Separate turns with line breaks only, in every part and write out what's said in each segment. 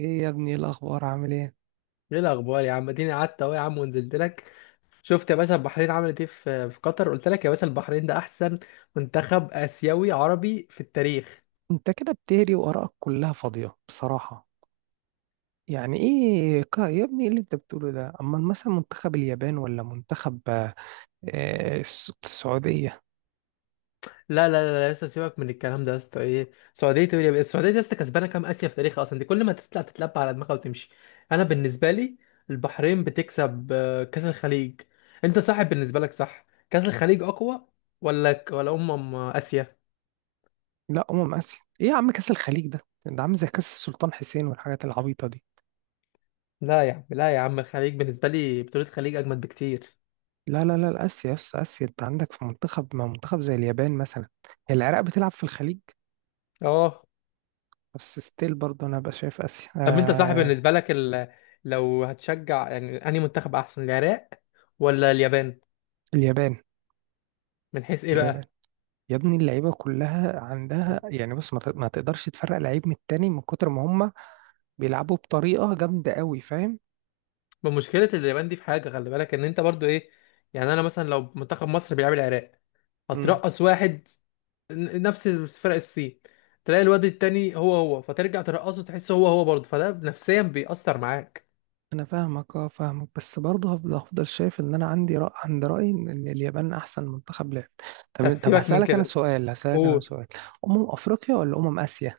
ايه يا ابني، إيه الاخبار؟ عامل ايه؟
ايه الاخبار يا عم، اديني قعدت اهو يا عم ونزلت لك. شفت يا باشا البحرين عملت ايه في قطر؟ قلت لك يا باشا البحرين ده احسن منتخب اسيوي عربي في التاريخ.
انت كده بتهري وارائك كلها فاضيه بصراحه. يعني ايه يا ابني، ايه اللي انت بتقوله ده؟ اما مثلا منتخب اليابان ولا منتخب السعوديه.
لا، يا اسطى سيبك من الكلام ده يا اسطى، ايه السعوديه تقول السعوديه دي يا اسطى كسبانه كام اسيا في تاريخها اصلا؟ دي كل ما تطلع تتلبى على دماغها وتمشي. انا بالنسبه لي البحرين بتكسب كاس الخليج. انت صاحب بالنسبه لك، صح كاس الخليج اقوى ولا ولا اسيا؟
لا، اسيا ايه يا عم؟ كاس الخليج ده ده عامل زي كاس السلطان حسين والحاجات العبيطه دي.
لا يا عم لا يا عم، الخليج بالنسبه لي بطوله الخليج اجمد بكتير.
لا لا لا، اسيا، يس اسيا. انت عندك في منتخب، ما منتخب زي اليابان مثلا. هي العراق بتلعب في الخليج؟
اه.
بس ستيل برضه انا بقى شايف اسيا
طب انت صاحب
آه
بالنسبه لك لو هتشجع يعني انهي منتخب احسن، العراق ولا اليابان؟
اليابان.
من حيث ايه
اليابان
بقى؟
يا ابني، اللعيبه كلها عندها. يعني بص، ما تقدرش تفرق لعيب من التاني من كتر ما هم بيلعبوا بطريقه جامده قوي، فاهم؟
بمشكله اليابان دي في حاجه، خلي بالك ان انت برضو ايه، يعني انا مثلا لو منتخب مصر بيلعب العراق
امم.
هترقص واحد. نفس فرق الصين تلاقي الواد التاني هو هو، فترجع ترقصه تحس هو هو برضه، فده نفسيا بيأثر معاك.
انا فاهمك، اه، فاهمك. بس برضه هفضل شايف ان انا عندي عند رايي إن اليابان احسن منتخب لعب.
طب
طب، طب،
سيبك من
هسالك انا
كده،
سؤال هسالك انا
قول.
سؤال افريقيا ولا اسيا؟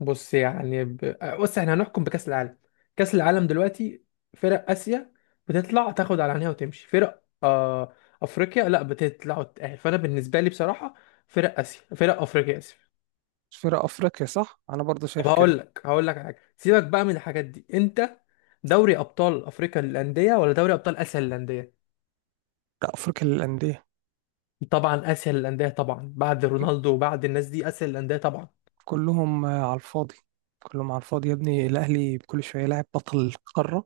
بص احنا هنحكم بكأس العالم. كأس العالم دلوقتي، فرق آسيا بتطلع تاخد على عينيها وتمشي، فرق أفريقيا لا بتطلع وتتأهل. فأنا بالنسبة لي بصراحة فرق آسيا، فرق أفريقيا، آسف.
فرق افريقيا، صح، انا برضه
طب
شايف كده.
هقول لك على حاجة، سيبك بقى من الحاجات دي. أنت دوري أبطال أفريقيا للأندية ولا دوري أبطال آسيا للأندية؟
لا، افريقيا للانديه.
طبعا آسيا للأندية، طبعا بعد رونالدو وبعد الناس دي آسيا للأندية طبعا.
كلهم على الفاضي. كلهم على الفاضي يا ابني، الاهلي كل شويه لاعب بطل القاره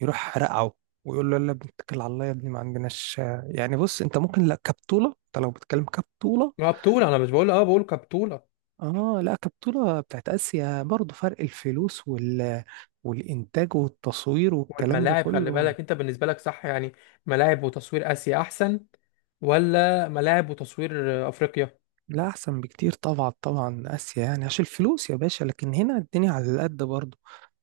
يروح رقعه ويقول له يلا يا ابني اتكل على الله، يا ابني ما عندناش. يعني بص، انت ممكن، لا كبطولة، انت لو بتتكلم كبطولة.
ما بطولة، أنا مش بقول اه، بقول كبطولة.
اه، لا، كبطولة بتاعت اسيا برضه، فرق الفلوس والانتاج والتصوير والكلام ده
والملاعب خلي
كله.
بالك، انت بالنسبه لك صح يعني ملاعب وتصوير اسيا احسن ولا ملاعب وتصوير افريقيا؟
لا، احسن بكتير طبعا، طبعا اسيا يعني عشان الفلوس يا باشا، لكن هنا الدنيا على قد برضه.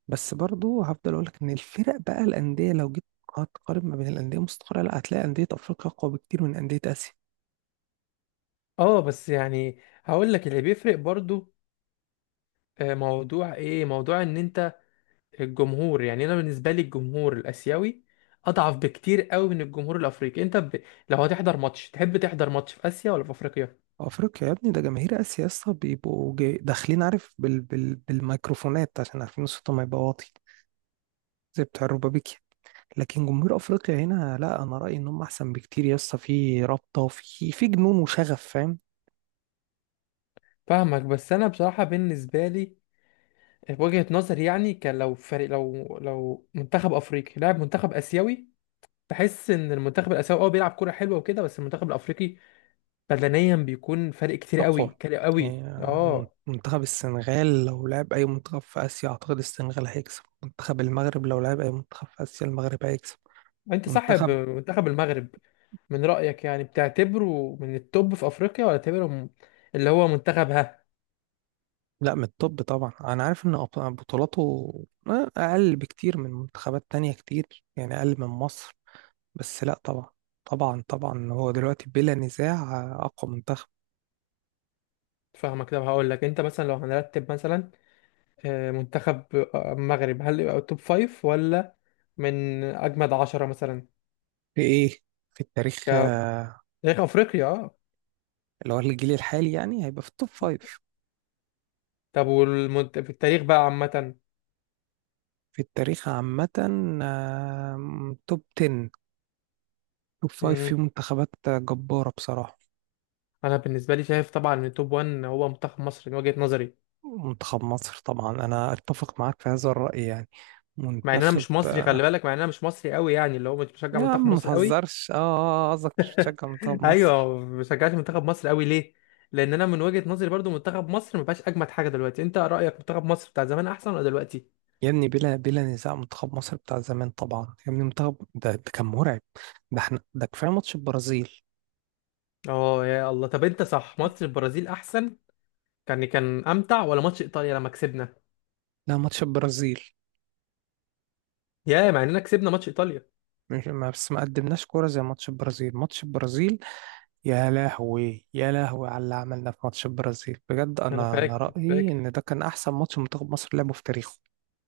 بس برضه هفضل اقول لك ان الفرق بقى الاندية. لو جيت هتقارن ما بين الاندية مستقرة، لا، هتلاقي اندية افريقيا اقوى بكتير من اندية اسيا.
اه بس يعني هقول لك اللي بيفرق برضو موضوع ايه، موضوع ان انت الجمهور، يعني انا بالنسبه لي الجمهور الاسيوي اضعف بكتير قوي من الجمهور الافريقي. لو هتحضر ماتش تحب تحضر ماتش في اسيا ولا في افريقيا؟
افريقيا يا ابني! ده جماهير اسيا يا اسطى بيبقوا داخلين عارف بالميكروفونات عشان عارفين صوتهم هيبقى واطي زي بتاع الربابيكي. لكن جمهور افريقيا هنا لا، انا رايي انهم احسن بكتير يا اسطى، في رابطه وفي جنون وشغف، فاهم؟
فاهمك، بس انا بصراحه بالنسبه لي وجهه نظري يعني، كان لو فريق، لو منتخب افريقي لاعب منتخب اسيوي بحس ان المنتخب الاسيوي اه بيلعب كوره حلوه وكده، بس المنتخب الافريقي بدنيا بيكون فرق كتير قوي،
اقوى
كتير
يعني.
قوي
يعني
اه.
منتخب السنغال لو لعب اي منتخب في اسيا اعتقد السنغال هيكسب، منتخب المغرب لو لعب اي منتخب في اسيا المغرب هيكسب.
انت صاحب
منتخب.
منتخب المغرب من رايك يعني بتعتبره من التوب في افريقيا ولا تعتبره اللي هو منتخب، ها؟
لا، من الطب طبعا، انا عارف ان بطولاته اقل بكتير من منتخبات تانية كتير يعني اقل من مصر. بس لا، طبعا. طبعا طبعا هو دلوقتي بلا نزاع اقوى منتخب.
فاهمك. طب هقول لك، انت مثلا لو هنرتب مثلا منتخب المغرب، هل يبقى توب فايف ولا من اجمد عشرة مثلا،
في ايه؟ في التاريخ
ك-
آه،
تاريخ افريقيا اه؟
اللي هو الجيل الحالي يعني هيبقى في التوب فايف.
طب في التاريخ بقى عامه.
في التاريخ عامة توب 10، توب فايف، في منتخبات جبارة بصراحة.
انا بالنسبه لي شايف طبعا ان توب 1 هو منتخب مصر من وجهه نظري.
منتخب مصر طبعا، انا اتفق معاك في هذا الرأي يعني.
مع ان انا
منتخب.
مش مصري، خلي بالك، مع ان انا مش مصري قوي يعني، اللي هو مش بشجع
يا عم
منتخب
ما
مصر قوي.
تهزرش قصدك مش بتشجع منتخب مصر؟
ايوه، ما بشجعش منتخب مصر قوي. ليه؟ لان انا من وجهه نظري برضو منتخب مصر ما بقاش اجمد حاجه دلوقتي. انت رايك منتخب مصر بتاع زمان احسن ولا دلوقتي؟
يا ابني بلا نزاع منتخب مصر بتاع زمان طبعا يا ابني، منتخب ده كان مرعب. ده احنا ده كفايه ماتش البرازيل.
اه يا الله. طب انت صح، ماتش البرازيل احسن، كان كان امتع، ولا ماتش ايطاليا لما كسبنا؟
لا، ماتش البرازيل.
يا مع اننا كسبنا ماتش ايطاليا.
مش ما بس ما قدمناش كوره زي ماتش البرازيل، ماتش البرازيل. يا لهوي، يا لهوي على اللي عملنا في ماتش البرازيل بجد،
انا
انا
فاكر
رايي
فاكر
ان ده كان احسن ماتش منتخب مصر لعبه في تاريخه.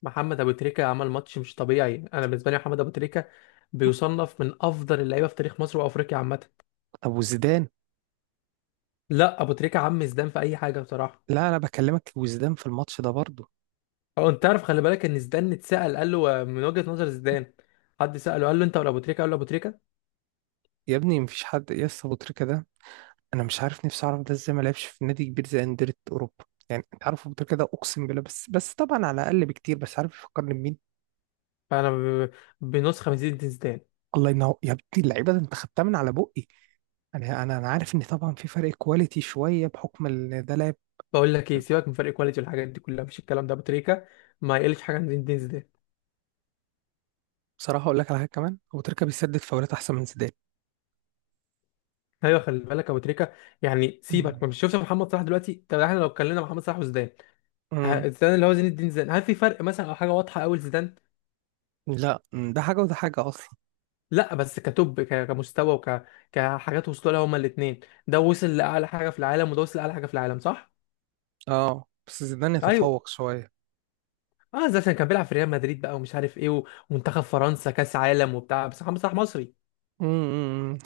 محمد ابو تريكه عمل ماتش مش طبيعي. انا بالنسبه لي محمد ابو تريكه بيصنف من افضل اللعيبه في تاريخ مصر وافريقيا عامه.
طب وزيدان؟
لا، ابو تريكه عم زيدان في اي حاجه بصراحه.
لا، انا بكلمك وزيدان في الماتش ده برضه.
او انت تعرف، خلي بالك ان زيدان اتسال، قال له من وجهه نظر زيدان، حد ساله قال له انت ولا ابو تريكه؟ قال له ابو تريكه.
يا ابني مفيش حد يا اسطى، أبو تريكة ده انا مش عارف نفسي اعرف ده ازاي ما لعبش في نادي كبير زي انديه اوروبا. يعني انت عارف أبو تريكة ده، اقسم بالله، بس طبعا على اقل بكتير، بس عارف يفكرني بمين؟
فانا ب- بنسخه من زين زيدان.
الله ينور يا ابني، اللعيبه ده انت خدتها من على بقي. انا عارف ان طبعا في فرق كواليتي شويه بحكم ان ده لاعب.
بقول لك ايه، سيبك من فرق كواليتي والحاجات دي كلها، مفيش الكلام ده، ابو تريكه ما يقلش حاجه عن زين زيدان.
بصراحه اقول لك على حاجه كمان، أبو تريكة بيسدد فاولات احسن من زيدان.
ايوه، خلي بالك ابو تريكه يعني، سيبك،
مم.
ما مش شفت محمد صلاح دلوقتي؟ طب احنا لو اتكلمنا محمد صلاح وزيدان،
مم.
زيدان اللي هو زين الدين زيدان، هل في فرق مثلا او حاجه واضحه قوي لزيدان؟
لا، ده حاجه وده حاجه اصلا.
لا بس كمستوى كحاجات وصلوا لها هما الاثنين، ده وصل لاعلى حاجه في العالم وده وصل لاعلى حاجه في العالم، صح؟
اه بس زيدان
ايوه.
يتفوق شويه.
اه، ده عشان كان بيلعب في ريال مدريد بقى ومش عارف ايه ومنتخب فرنسا كاس عالم وبتاع، بس محمد صلاح مصري.
مم.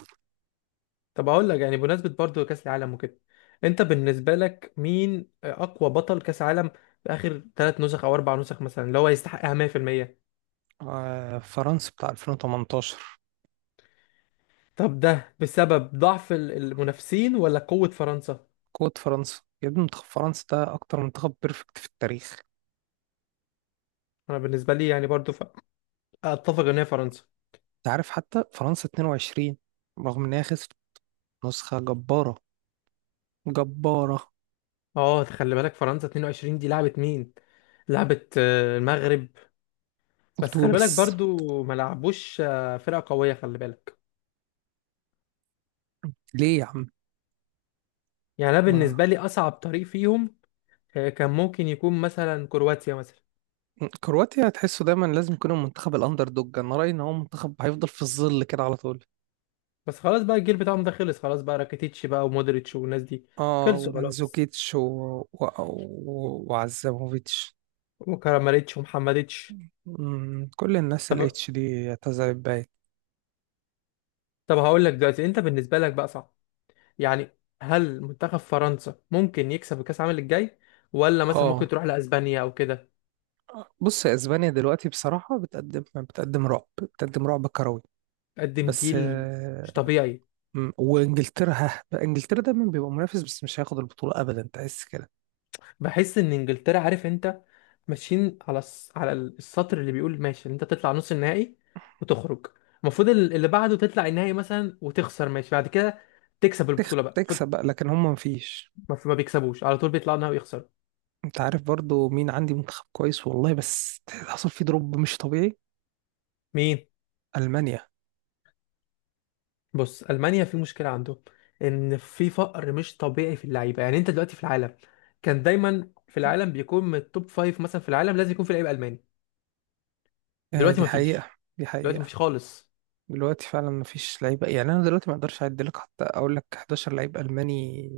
طب اقول لك يعني، بمناسبه برضو كاس العالم وكده، انت بالنسبه لك مين اقوى بطل كاس عالم في اخر ثلاث نسخ او اربع نسخ مثلا، اللي هو يستحقها 100%؟
آه، فرنسا بتاع 2018.
طب ده بسبب ضعف المنافسين ولا قوه فرنسا؟
قوة فرنسا يا ابني، منتخب فرنسا ده أكتر منتخب بيرفكت في التاريخ.
انا بالنسبه لي يعني برضو اتفق ان هي فرنسا.
أنت عارف حتى فرنسا 22، رغم إن هي خسرت، نسخة جبارة، جبارة.
اه، خلي بالك فرنسا 22 دي لعبت مين؟ لعبت المغرب، بس خلي بالك
وتونس.
برضو ما لعبوش فرقه قويه خلي بالك.
ليه يا عم؟
يعني انا
ما.
بالنسبه لي اصعب طريق فيهم كان ممكن يكون مثلا كرواتيا مثلا.
كرواتيا هتحسه دايما لازم يكون المنتخب الأندر دوج. أنا رأيي إن هو منتخب هيفضل في الظل كده على طول.
بس خلاص بقى الجيل بتاعهم ده خلص خلاص بقى، راكيتيتش بقى ومودريتش والناس دي،
آه،
خلصوا خلاص،
ومنزوكيتش وعزاموفيتش.
وكراماريتش ومحمديتش.
كل الناس
طب
الاتش دي اعتزلت باين.
طب هقول لك دلوقتي، انت بالنسبه لك بقى صعب يعني، هل منتخب فرنسا ممكن يكسب كأس العالم الجاي، ولا مثلا
آه،
ممكن تروح لأسبانيا أو كده؟
بص، يا اسبانيا دلوقتي بصراحة بتقدم، بتقدم رعب، بتقدم رعب كروي.
قدم
بس
جيل مش طبيعي.
وانجلترا، ها بقى، انجلترا دايما بيبقى منافس بس مش هياخد البطولة ابدا، تحس كده.
بحس إن إنجلترا عارف أنت ماشيين على على السطر اللي بيقول ماشي إن أنت تطلع نص النهائي وتخرج، المفروض اللي بعده تطلع النهائي مثلا وتخسر ماشي، بعد كده تكسب البطولة بقى، خد.
تكسب بقى، لكن هم مفيش.
ما بيكسبوش على طول، بيطلعوا النهائي ويخسروا.
انت عارف برضو مين عندي منتخب كويس والله، بس حصل فيه دروب مش طبيعي؟
مين؟
المانيا.
بص المانيا في مشكله عندهم، ان في فقر مش طبيعي في اللعيبه. يعني انت دلوقتي في العالم، كان دايما في العالم بيكون من التوب فايف، مثلا في العالم لازم يكون في لعيب الماني.
آه،
دلوقتي
دي
مفيش،
حقيقة. دي
دلوقتي
حقيقة.
مفيش خالص.
دلوقتي فعلا مفيش لعيبة، يعني أنا دلوقتي ما أقدرش أعد لك حتى أقول لك 11 لعيب ألماني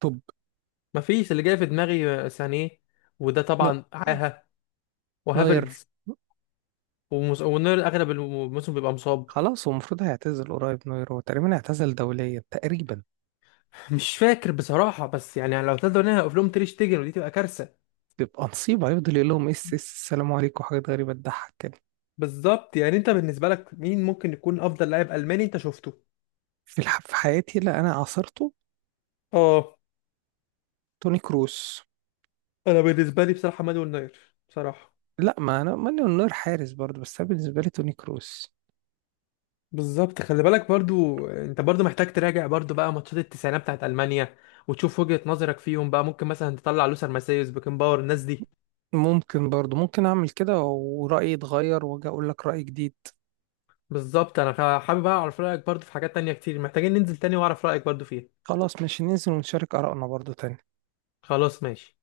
توب.
مفيش، اللي جاي في دماغي سانيه، وده
نو
طبعا عاهه،
نوير.
وهافرتز، ونير اغلب الموسم بيبقى مصاب.
خلاص، هو المفروض هيعتزل قريب، نوير هو تقريبا اعتزل دوليا تقريبا.
مش فاكر بصراحه، بس يعني لو تقدر هنا اقف لهم تير شتيجن ودي تبقى كارثه.
بيبقى نصيب هيفضل يقول لهم اس السلام عليكم وحاجات غريبة تضحك كده.
بالظبط. يعني انت بالنسبه لك مين ممكن يكون افضل لاعب الماني انت شفته؟
في في حياتي؟ لا انا عاصرته.
اه.
توني كروس.
انا بالنسبه لي بصراحه مانويل نوير بصراحه.
لا، ما انا ماني النور حارس برضه، بس أنا بالنسبة لي توني كروس.
بالظبط، خلي بالك برضو، انت برضو محتاج تراجع برضو بقى ماتشات التسعينات بتاعت المانيا وتشوف وجهة نظرك فيهم بقى، ممكن مثلا تطلع لوسر ماسيوس بيكنباور، الناس دي.
ممكن برضه، ممكن اعمل كده ورأيي يتغير واجي اقول لك رأي جديد.
بالظبط. انا حابب اعرف رايك برضو في حاجات تانية كتير، محتاجين ننزل تاني واعرف رايك برضو فيها.
خلاص ماشي، ننزل ونشارك آرائنا برضه تاني.
خلاص ماشي.